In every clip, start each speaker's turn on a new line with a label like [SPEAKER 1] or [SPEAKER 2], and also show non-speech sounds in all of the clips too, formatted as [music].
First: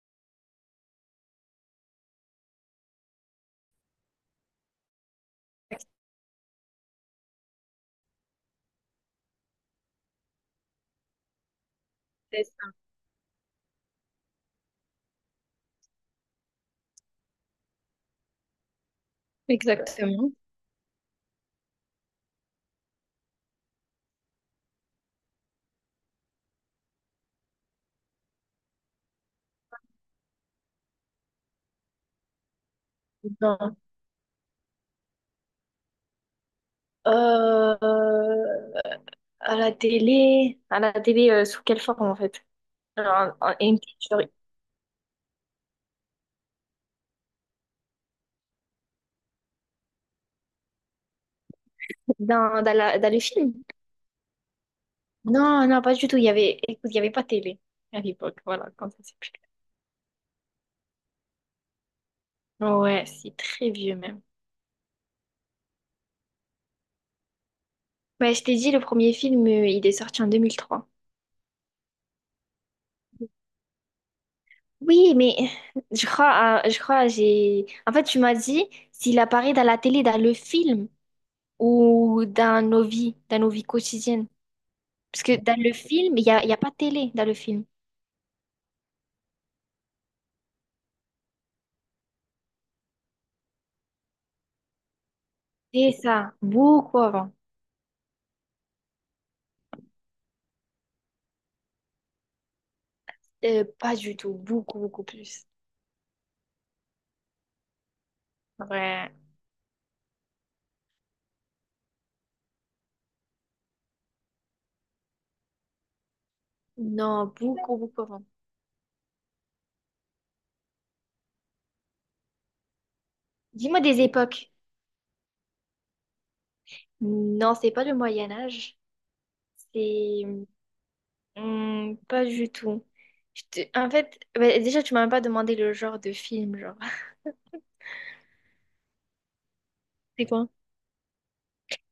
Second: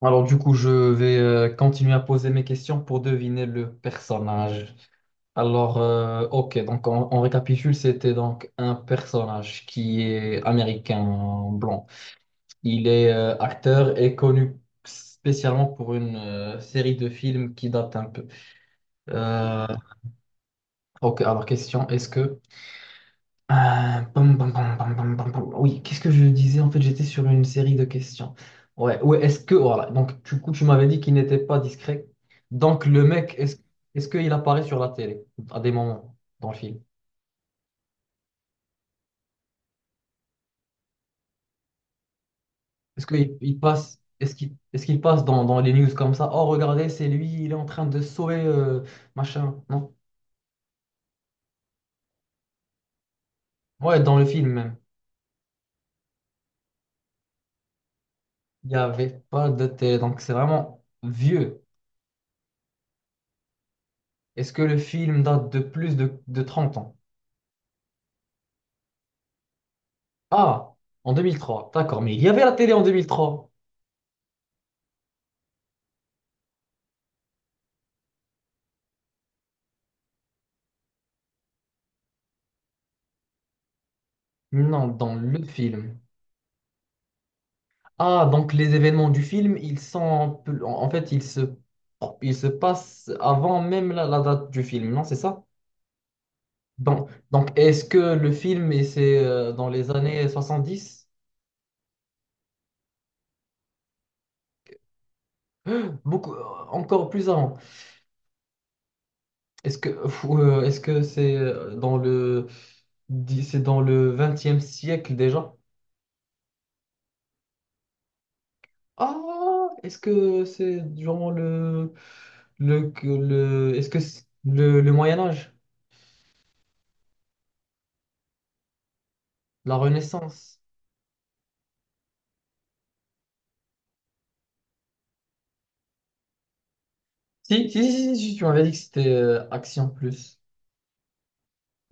[SPEAKER 1] Alors, du coup, je vais continuer à poser mes questions pour deviner le personnage. Alors, ok, donc on récapitule, c'était donc un personnage qui est américain blanc.
[SPEAKER 2] C'est ça.
[SPEAKER 1] Il est acteur et connu spécialement pour une série de films qui date un peu. Euh,
[SPEAKER 2] Exactement.
[SPEAKER 1] ok, alors question, est-ce que... pom, pom, pom, pom, pom, pom, pom. Oui, qu'est-ce que je disais? En fait, j'étais sur une série de questions. Ouais, ouais, est-ce que, voilà, donc du coup, tu m'avais dit qu'il n'était pas discret. Donc, le mec, est-ce
[SPEAKER 2] Non.
[SPEAKER 1] est-ce qu'il apparaît sur la télé à des moments dans le film?
[SPEAKER 2] Euh, alors,
[SPEAKER 1] Est-ce qu'il il passe, est-ce qu'il passe dans les news comme ça? Oh, regardez, c'est lui, il est en train de sauver machin. Non?
[SPEAKER 2] dans dans le film?
[SPEAKER 1] Ouais, dans le film même.
[SPEAKER 2] Non, non, pas du tout. Il y avait, écoute, il y avait pas de télé. À l'époque,
[SPEAKER 1] Il
[SPEAKER 2] voilà,
[SPEAKER 1] n'y
[SPEAKER 2] quand ça s'est
[SPEAKER 1] avait
[SPEAKER 2] plus.
[SPEAKER 1] pas de télé, donc c'est vraiment vieux.
[SPEAKER 2] Ouais, c'est très vieux même.
[SPEAKER 1] Est-ce que le film date de plus de 30 ans?
[SPEAKER 2] Ouais, je t'ai dit, le premier film, il est sorti en deux mille
[SPEAKER 1] Ah,
[SPEAKER 2] trois.
[SPEAKER 1] en 2003, d'accord, mais il y avait la télé en 2003.
[SPEAKER 2] Oui, mais je crois, j'ai... En fait, tu m'as dit s'il apparaît dans la télé, dans le film ou dans nos vies quotidiennes.
[SPEAKER 1] Non, dans
[SPEAKER 2] Parce que
[SPEAKER 1] le
[SPEAKER 2] dans le
[SPEAKER 1] film.
[SPEAKER 2] film, il y a pas de télé dans le film.
[SPEAKER 1] Ah, donc les événements du film, ils sont en fait, ils se passent avant même la date du film, non, c'est ça?
[SPEAKER 2] C'est ça, beaucoup
[SPEAKER 1] Donc,
[SPEAKER 2] avant.
[SPEAKER 1] donc est-ce que le film, et c'est dans les années 70?
[SPEAKER 2] Pas du tout, beaucoup, beaucoup plus.
[SPEAKER 1] Beaucoup, encore plus avant.
[SPEAKER 2] Ouais.
[SPEAKER 1] Est-ce que, est-ce que c'est c'est dans le XXe siècle déjà?
[SPEAKER 2] Non, beaucoup, beaucoup avant.
[SPEAKER 1] Ah, est-ce que c'est durant le...
[SPEAKER 2] Dis-moi
[SPEAKER 1] est-ce que
[SPEAKER 2] des
[SPEAKER 1] c'est-
[SPEAKER 2] époques.
[SPEAKER 1] le, le Moyen Âge,
[SPEAKER 2] Non, c'est pas le Moyen Âge.
[SPEAKER 1] la
[SPEAKER 2] C'est
[SPEAKER 1] Renaissance?
[SPEAKER 2] pas du tout. En fait, bah, déjà, tu m'as même pas demandé le genre de film, genre.
[SPEAKER 1] Si, si, si, si, si, tu m'avais dit que c'était action
[SPEAKER 2] C'est
[SPEAKER 1] plus
[SPEAKER 2] quoi?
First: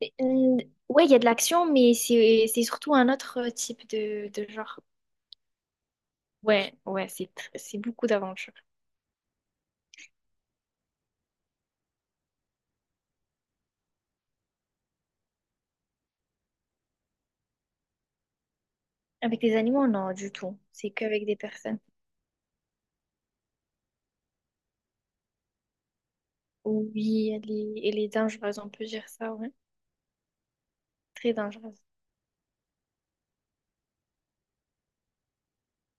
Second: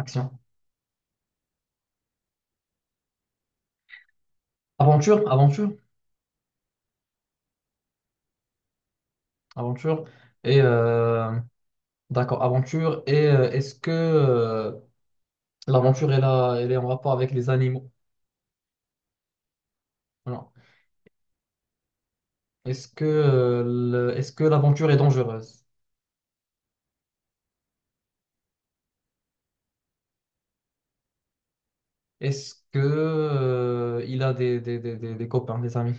[SPEAKER 2] C'est-
[SPEAKER 1] action.
[SPEAKER 2] hum, Ouais, il y a de l'action, mais c'est surtout un autre type de genre.
[SPEAKER 1] Aventure, aventure,
[SPEAKER 2] Ouais, ouais, c'est beaucoup d'aventures.
[SPEAKER 1] aventure. Et d'accord, aventure. Et est-ce que l'aventure est là, elle est en rapport avec les animaux?
[SPEAKER 2] Avec les animaux, non, du
[SPEAKER 1] Non.
[SPEAKER 2] tout. C'est qu'avec des personnes.
[SPEAKER 1] Est-ce que est-ce que l'aventure est dangereuse?
[SPEAKER 2] Oui, elle est dangereuse, on peut dire ça, ouais. Très dangereuse.
[SPEAKER 1] Est-ce que il a des copains, des amis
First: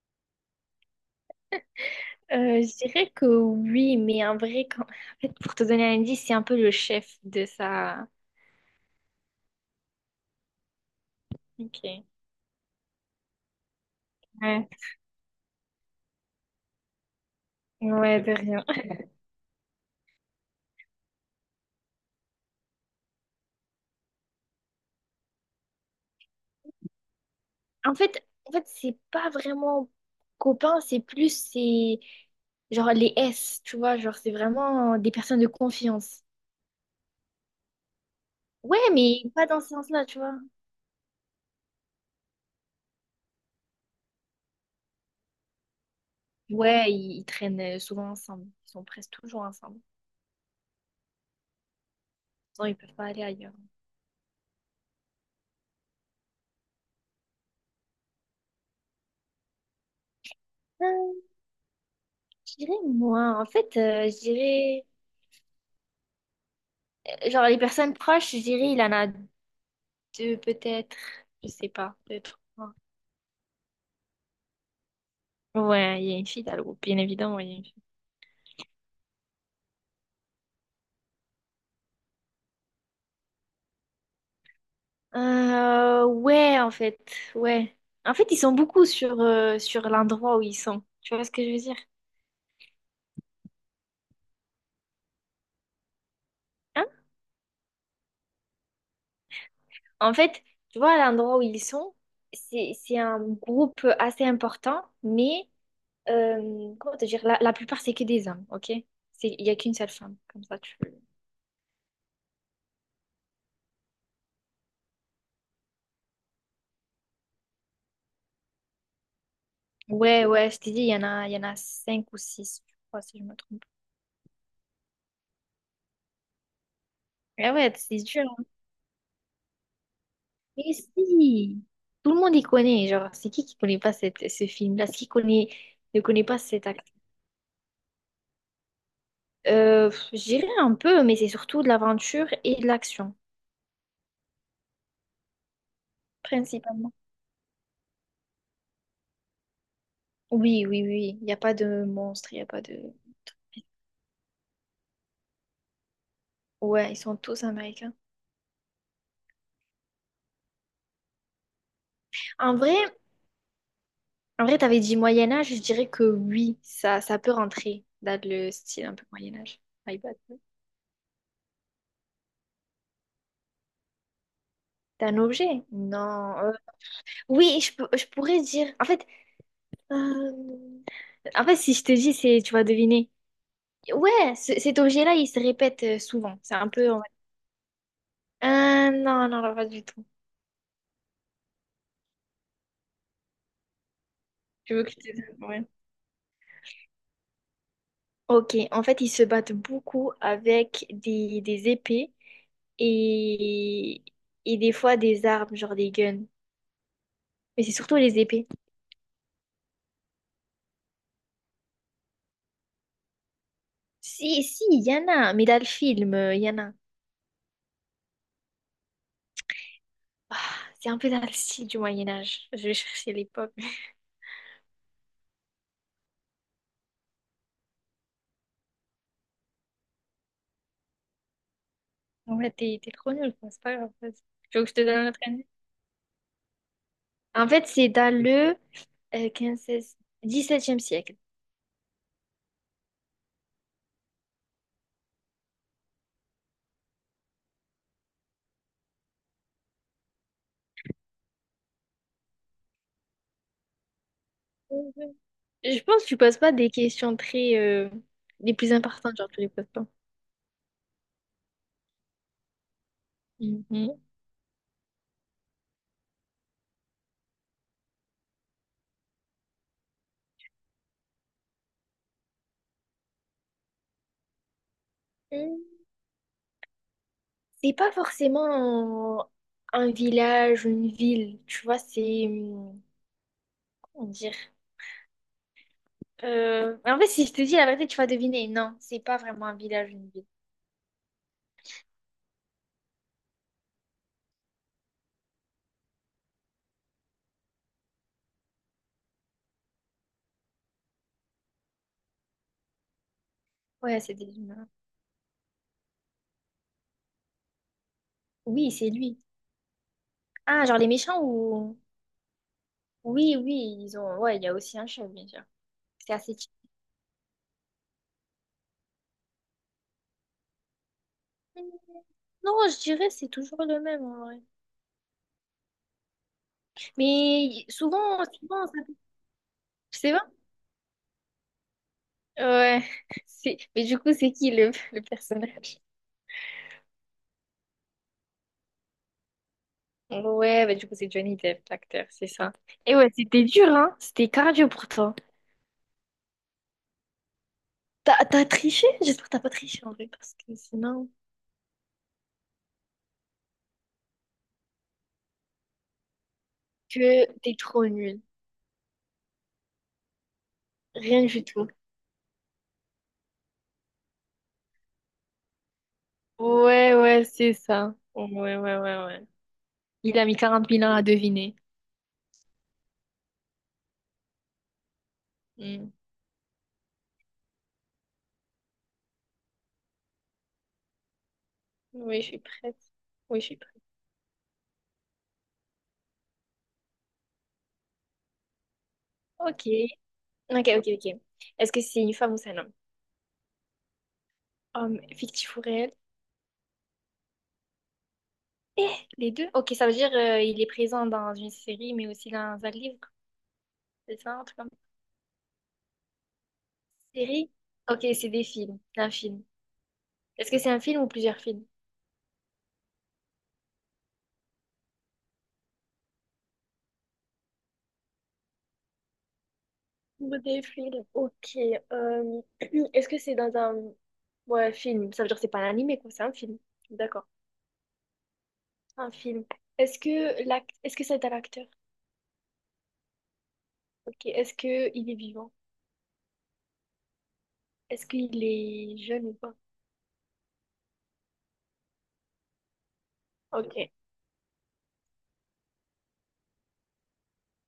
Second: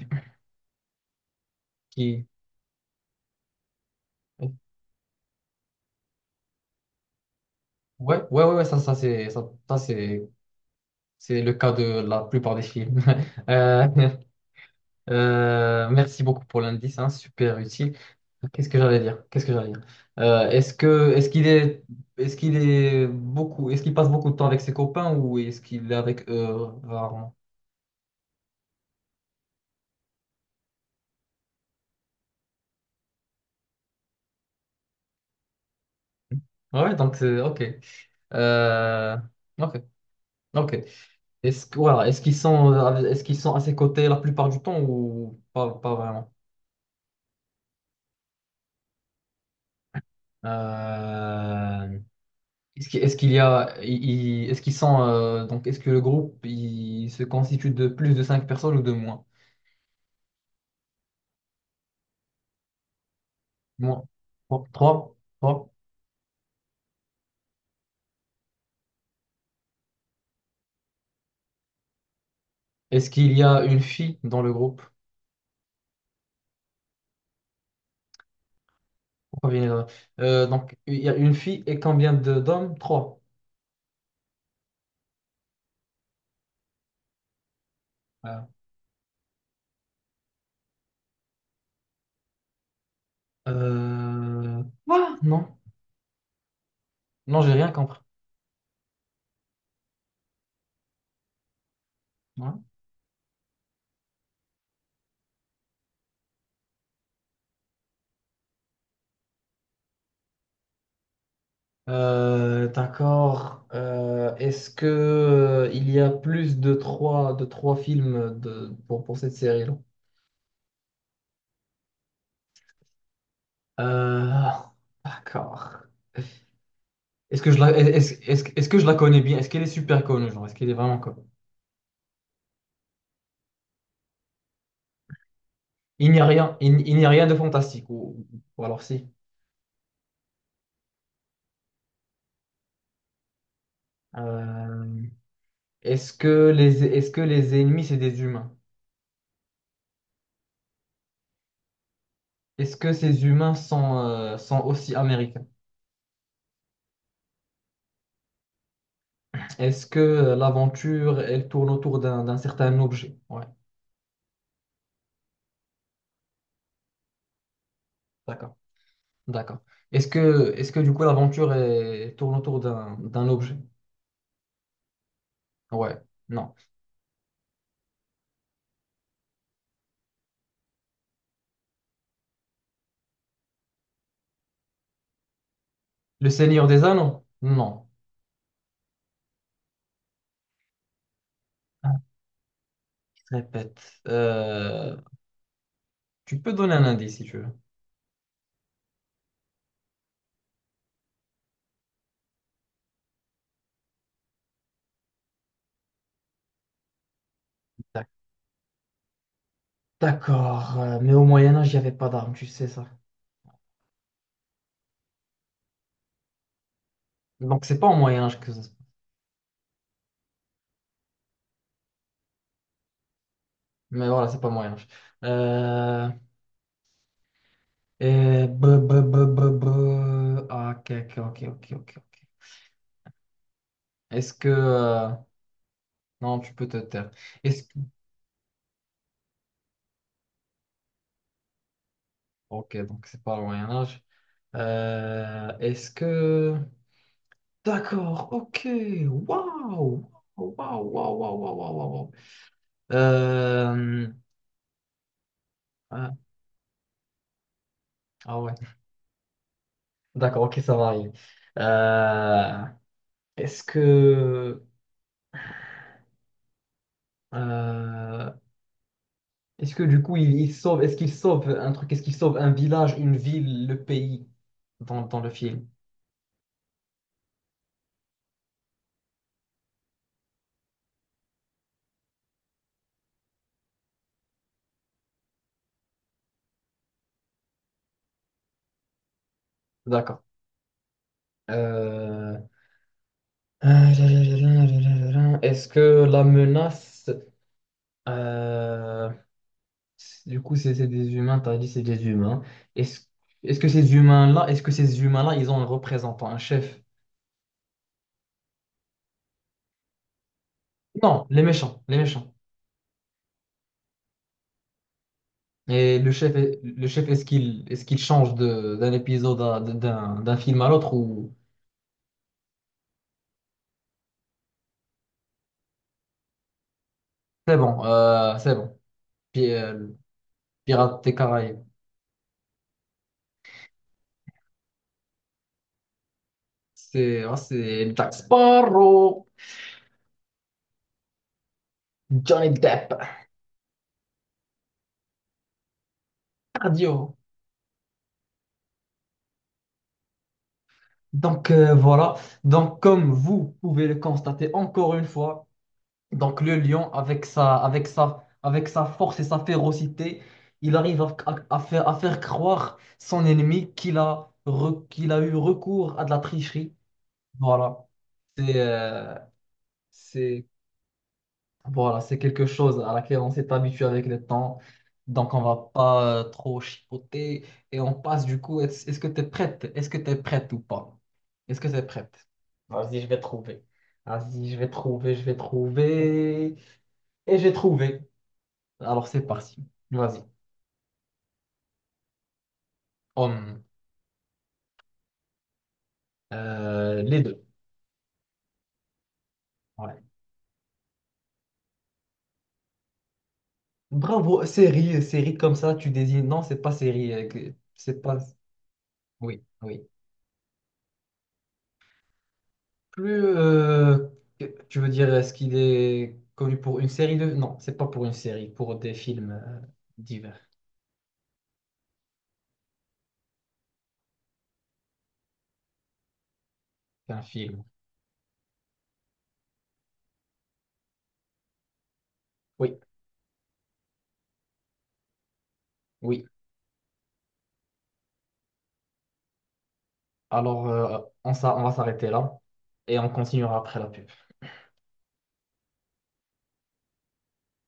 [SPEAKER 1] qui...
[SPEAKER 2] Je dirais que oui, mais en
[SPEAKER 1] Ouais,
[SPEAKER 2] vrai, en fait, pour te donner un indice, c'est un peu le chef de sa...
[SPEAKER 1] ouais, ouais, ouais, ça, ça c'est le cas de
[SPEAKER 2] Ok.
[SPEAKER 1] la plupart des films. [laughs] Euh,
[SPEAKER 2] Ouais,
[SPEAKER 1] merci beaucoup pour l'indice, hein, super utile.
[SPEAKER 2] ouais, de rien.
[SPEAKER 1] Qu'est-ce que j'allais dire? Qu'est-ce que j'allais dire? Euh, est-ce que est-ce qu'il est est-ce qu'il passe beaucoup de temps avec ses copains ou est-ce qu'il est avec eux rarement?
[SPEAKER 2] En fait, c'est pas vraiment copain, c'est plus, c'est genre les S, tu vois, genre c'est vraiment des personnes de confiance.
[SPEAKER 1] Ouais, donc c'est ok.
[SPEAKER 2] Ouais,
[SPEAKER 1] Euh,
[SPEAKER 2] mais pas dans ce
[SPEAKER 1] ok,
[SPEAKER 2] sens-là, tu vois.
[SPEAKER 1] ok. Est-ce qu'ils sont à ses côtés la plupart du temps ou pas, pas vraiment?
[SPEAKER 2] Ouais, ils traînent souvent ensemble, ils sont presque toujours ensemble.
[SPEAKER 1] Euh,
[SPEAKER 2] Sinon, ils peuvent pas
[SPEAKER 1] Est-ce
[SPEAKER 2] aller
[SPEAKER 1] qu'il y
[SPEAKER 2] ailleurs.
[SPEAKER 1] a, Donc, est-ce que le groupe il se constitue de plus de cinq personnes ou de moins?
[SPEAKER 2] Euh, je dirais moi, en fait,
[SPEAKER 1] Moins.
[SPEAKER 2] je
[SPEAKER 1] Trois.
[SPEAKER 2] dirais,
[SPEAKER 1] Trois. Trois.
[SPEAKER 2] genre les personnes proches, je dirais, il en a deux peut-être, je sais pas, deux, trois.
[SPEAKER 1] Est-ce qu'il y a une fille dans le groupe?
[SPEAKER 2] Ouais, il y a une fille dans le groupe, bien évidemment, il y a une fille.
[SPEAKER 1] Pourquoi il y en a- donc il y a une fille et combien de d'hommes? Trois.
[SPEAKER 2] Ouais, en fait, ouais. En fait, ils
[SPEAKER 1] Voilà.
[SPEAKER 2] sont beaucoup sur, sur l'endroit où ils sont. Tu vois ce que je veux dire?
[SPEAKER 1] Voilà, non.
[SPEAKER 2] Hein.
[SPEAKER 1] Non, j'ai rien compris.
[SPEAKER 2] En fait, tu vois, à l'endroit où ils sont,
[SPEAKER 1] Voilà.
[SPEAKER 2] c'est un groupe assez important, mais comment te dire, la plupart, c'est que des hommes, ok? Il n'y a qu'une seule femme, comme ça, tu...
[SPEAKER 1] D'accord. Est-ce que il y a plus de trois films pour cette série-là?
[SPEAKER 2] Ouais, ouais, je t'ai dit, il y en a cinq ou six, je crois, si je me trompe.
[SPEAKER 1] Euh, d'accord.
[SPEAKER 2] Ah ouais, c'est dur, hein.
[SPEAKER 1] Est-ce que je la connais bien? Est-ce qu'elle est super connue, genre? Est-ce qu'elle est
[SPEAKER 2] Mais
[SPEAKER 1] vraiment connue?
[SPEAKER 2] si, tout le monde y connaît. Genre, c'est qui connaît pas ce film-là? C'est qui ne
[SPEAKER 1] Il n'y
[SPEAKER 2] connaît
[SPEAKER 1] a
[SPEAKER 2] pas
[SPEAKER 1] rien,
[SPEAKER 2] cet acteur?
[SPEAKER 1] il n'y a rien de fantastique, ou alors si.
[SPEAKER 2] Je dirais un peu, mais c'est surtout de l'aventure et de l'action,
[SPEAKER 1] Euh,
[SPEAKER 2] principalement.
[SPEAKER 1] Est-ce que les ennemis, c'est des humains?
[SPEAKER 2] Oui, oui, oui. Il n'y a pas de monstre, il n'y a pas
[SPEAKER 1] Est-ce que
[SPEAKER 2] de...
[SPEAKER 1] ces humains sont aussi américains?
[SPEAKER 2] Ouais, ils sont tous américains.
[SPEAKER 1] Est-ce que l'aventure, elle tourne autour d'un
[SPEAKER 2] En
[SPEAKER 1] certain
[SPEAKER 2] vrai,
[SPEAKER 1] objet? Ouais,
[SPEAKER 2] en vrai, t'avais dit Moyen-Âge, je dirais que oui, ça peut rentrer dans le
[SPEAKER 1] d'accord,
[SPEAKER 2] style un peu
[SPEAKER 1] d'accord.
[SPEAKER 2] Moyen-Âge. My bad.
[SPEAKER 1] Est-ce que du coup, l'aventure, elle tourne autour d'un objet?
[SPEAKER 2] T'as un objet?
[SPEAKER 1] Ouais,
[SPEAKER 2] Non.
[SPEAKER 1] non.
[SPEAKER 2] Oui, je pourrais dire... euh, en fait, si je te dis, tu vas deviner. Ouais, cet objet-là, il se répète
[SPEAKER 1] Le
[SPEAKER 2] souvent. C'est
[SPEAKER 1] Seigneur
[SPEAKER 2] un
[SPEAKER 1] des
[SPEAKER 2] peu, en mode...
[SPEAKER 1] Anneaux? Non.
[SPEAKER 2] Ah, non, non, non, pas du tout.
[SPEAKER 1] Répète.
[SPEAKER 2] Tu veux que je te dise? Ouais.
[SPEAKER 1] Tu peux donner un indice si tu veux.
[SPEAKER 2] Ok, en fait, ils se battent beaucoup avec des épées et, et des fois des armes, genre des guns. Mais c'est surtout
[SPEAKER 1] D'ac-
[SPEAKER 2] les épées.
[SPEAKER 1] D'accord, mais au Moyen Âge, il n'y avait pas d'armes, tu sais ça.
[SPEAKER 2] Si, si, il y en a, mais dans le film, il y en a.
[SPEAKER 1] Donc, c'est pas au Moyen-Âge que ça se passe.
[SPEAKER 2] Ah, c'est un peu dans le style du Moyen-Âge. Je vais chercher l'époque. [laughs]
[SPEAKER 1] Mais voilà, c'est pas au Moyen-Âge. Euh, et... b b b b b. Ah, ok, ok, ok, ok, ok. Ok.
[SPEAKER 2] En fait, t'es trop nul, quoi, c'est pas grave. Vas-y.
[SPEAKER 1] Est-ce que...
[SPEAKER 2] Tu veux que je te donne un autre indice?
[SPEAKER 1] Non, tu peux te taire.
[SPEAKER 2] En
[SPEAKER 1] Est-ce
[SPEAKER 2] fait,
[SPEAKER 1] que...
[SPEAKER 2] c'est dans le quinze seize dix septième siècle.
[SPEAKER 1] Ok, donc c'est pas au Moyen-Âge. Est-ce que... D'accord, ok. Waouh! Waouh, waouh, waouh, waouh, waouh, waouh, waouh. Euh,
[SPEAKER 2] Je pense que
[SPEAKER 1] Ah,
[SPEAKER 2] tu poses pas des questions très
[SPEAKER 1] ah,
[SPEAKER 2] les
[SPEAKER 1] ouais.
[SPEAKER 2] plus importantes, genre tu les poses pas.
[SPEAKER 1] D'accord, ok, ça varie. Euh, est-ce
[SPEAKER 2] Mhm.
[SPEAKER 1] que, euh, Est-ce que du coup, il sauve, est-ce qu'il sauve un truc, est-ce qu'il sauve un village, une ville, le pays dans le film?
[SPEAKER 2] Mm. C'est pas forcément un village ou une ville, tu vois, c'est comment dire. En fait, si je te dis la vérité, tu vas deviner. Non, c'est pas vraiment un village ou une
[SPEAKER 1] D'accord.
[SPEAKER 2] ville.
[SPEAKER 1] Euh, Est-ce que la menace, euh, du coup, c'est des humains, t'as dit c'est des humains. Est-ce, Est-ce que ces
[SPEAKER 2] Ouais, c'est des
[SPEAKER 1] humains-là, est-ce
[SPEAKER 2] humains.
[SPEAKER 1] que ces humains-là, ils ont un représentant, un chef?
[SPEAKER 2] Oui, c'est lui. Ah, genre les méchants
[SPEAKER 1] Non, les
[SPEAKER 2] ou...
[SPEAKER 1] méchants, les méchants.
[SPEAKER 2] Oui, oui, ils ont. Ouais, il y a aussi un chef, bien sûr.
[SPEAKER 1] Et le
[SPEAKER 2] C'est
[SPEAKER 1] chef,
[SPEAKER 2] assez typique.
[SPEAKER 1] est-ce qu'il change d'un épisode à... d'un film à l'autre ou
[SPEAKER 2] Hum, Non, je dirais c'est toujours le même en vrai.
[SPEAKER 1] c'est
[SPEAKER 2] Mais
[SPEAKER 1] bon,
[SPEAKER 2] souvent,
[SPEAKER 1] c'est
[SPEAKER 2] souvent,
[SPEAKER 1] bon.
[SPEAKER 2] ça...
[SPEAKER 1] Puis,
[SPEAKER 2] C'est...
[SPEAKER 1] Pirates des Caraïbes,
[SPEAKER 2] Ouais, c'est... mais du coup, c'est qui le personnage?
[SPEAKER 1] c'est ah, c'est Jack Sparrow,
[SPEAKER 2] Ouais, bah du coup, c'est Johnny Depp, l'acteur, c'est
[SPEAKER 1] Johnny
[SPEAKER 2] ça.
[SPEAKER 1] Depp,
[SPEAKER 2] Et ouais, c'était dur, hein? C'était cardio pour toi.
[SPEAKER 1] cardio.
[SPEAKER 2] T'as triché? J'espère que t'as pas triché en vrai, parce que sinon,
[SPEAKER 1] Donc, voilà. Donc, comme vous pouvez le constater encore une fois, donc le lion avec
[SPEAKER 2] que t'es
[SPEAKER 1] sa
[SPEAKER 2] trop
[SPEAKER 1] avec
[SPEAKER 2] nul.
[SPEAKER 1] sa avec sa force et sa férocité, il arrive
[SPEAKER 2] Rien du
[SPEAKER 1] à
[SPEAKER 2] tout.
[SPEAKER 1] faire croire son ennemi qu'il a qu'il a eu recours à de la tricherie.
[SPEAKER 2] Ouais, ouais, c'est
[SPEAKER 1] Voilà.
[SPEAKER 2] ça.
[SPEAKER 1] C'est
[SPEAKER 2] Ouais, ouais, ouais,
[SPEAKER 1] euh,
[SPEAKER 2] ouais. Il a mis
[SPEAKER 1] c'est
[SPEAKER 2] quarante 000 ans à deviner.
[SPEAKER 1] Voilà, c'est quelque chose à laquelle on s'est habitué avec le temps. Donc on va
[SPEAKER 2] Hmm.
[SPEAKER 1] pas trop chipoter et on passe du coup. Est-ce que tu es prête? Est-ce que tu es prête ou pas? Est-ce que tu es
[SPEAKER 2] Oui,
[SPEAKER 1] prête?
[SPEAKER 2] je suis prête.
[SPEAKER 1] Vas-y, je vais
[SPEAKER 2] Oui, je suis
[SPEAKER 1] trouver.
[SPEAKER 2] prête.
[SPEAKER 1] Vas-y, je vais trouver. Et j'ai trouvé. Alors c'est
[SPEAKER 2] Ok.
[SPEAKER 1] parti. Vas-y.
[SPEAKER 2] Ok, ok, ok. Est-ce que c'est une femme ou c'est un homme?
[SPEAKER 1] Hum,
[SPEAKER 2] Homme, fictif ou réel?
[SPEAKER 1] les deux.
[SPEAKER 2] Eh, les deux? Ok, ça veut
[SPEAKER 1] Ouais.
[SPEAKER 2] dire il est présent dans une série, mais aussi dans un livre, c'est ça, un
[SPEAKER 1] Bravo,
[SPEAKER 2] truc comme ça?
[SPEAKER 1] série, série comme ça, tu désignes. Non, c'est pas série.
[SPEAKER 2] Série?
[SPEAKER 1] C'est
[SPEAKER 2] Ok,
[SPEAKER 1] pas.
[SPEAKER 2] c'est des films, un
[SPEAKER 1] Oui,
[SPEAKER 2] film.
[SPEAKER 1] oui.
[SPEAKER 2] Est-ce que c'est un film ou plusieurs films?
[SPEAKER 1] plus, euh, Tu veux dire, est-ce qu'il est connu pour une série de... Non, c'est pas pour une série, pour des films divers.
[SPEAKER 2] Des films, ok. euh, [clears throat] Est-ce que c'est dans un ouais, film? Ça veut dire que c'est pas un animé, quoi, c'est un film.
[SPEAKER 1] C'est un
[SPEAKER 2] D'accord,
[SPEAKER 1] film.
[SPEAKER 2] un film. Est-ce que est-ce que c'est un acteur?
[SPEAKER 1] Oui,
[SPEAKER 2] Ok. Est-ce que il est vivant?
[SPEAKER 1] oui.
[SPEAKER 2] Est-ce qu'il est jeune ou pas?
[SPEAKER 1] Alors, on va s'arrêter là et on continuera
[SPEAKER 2] Ok.
[SPEAKER 1] après la pub.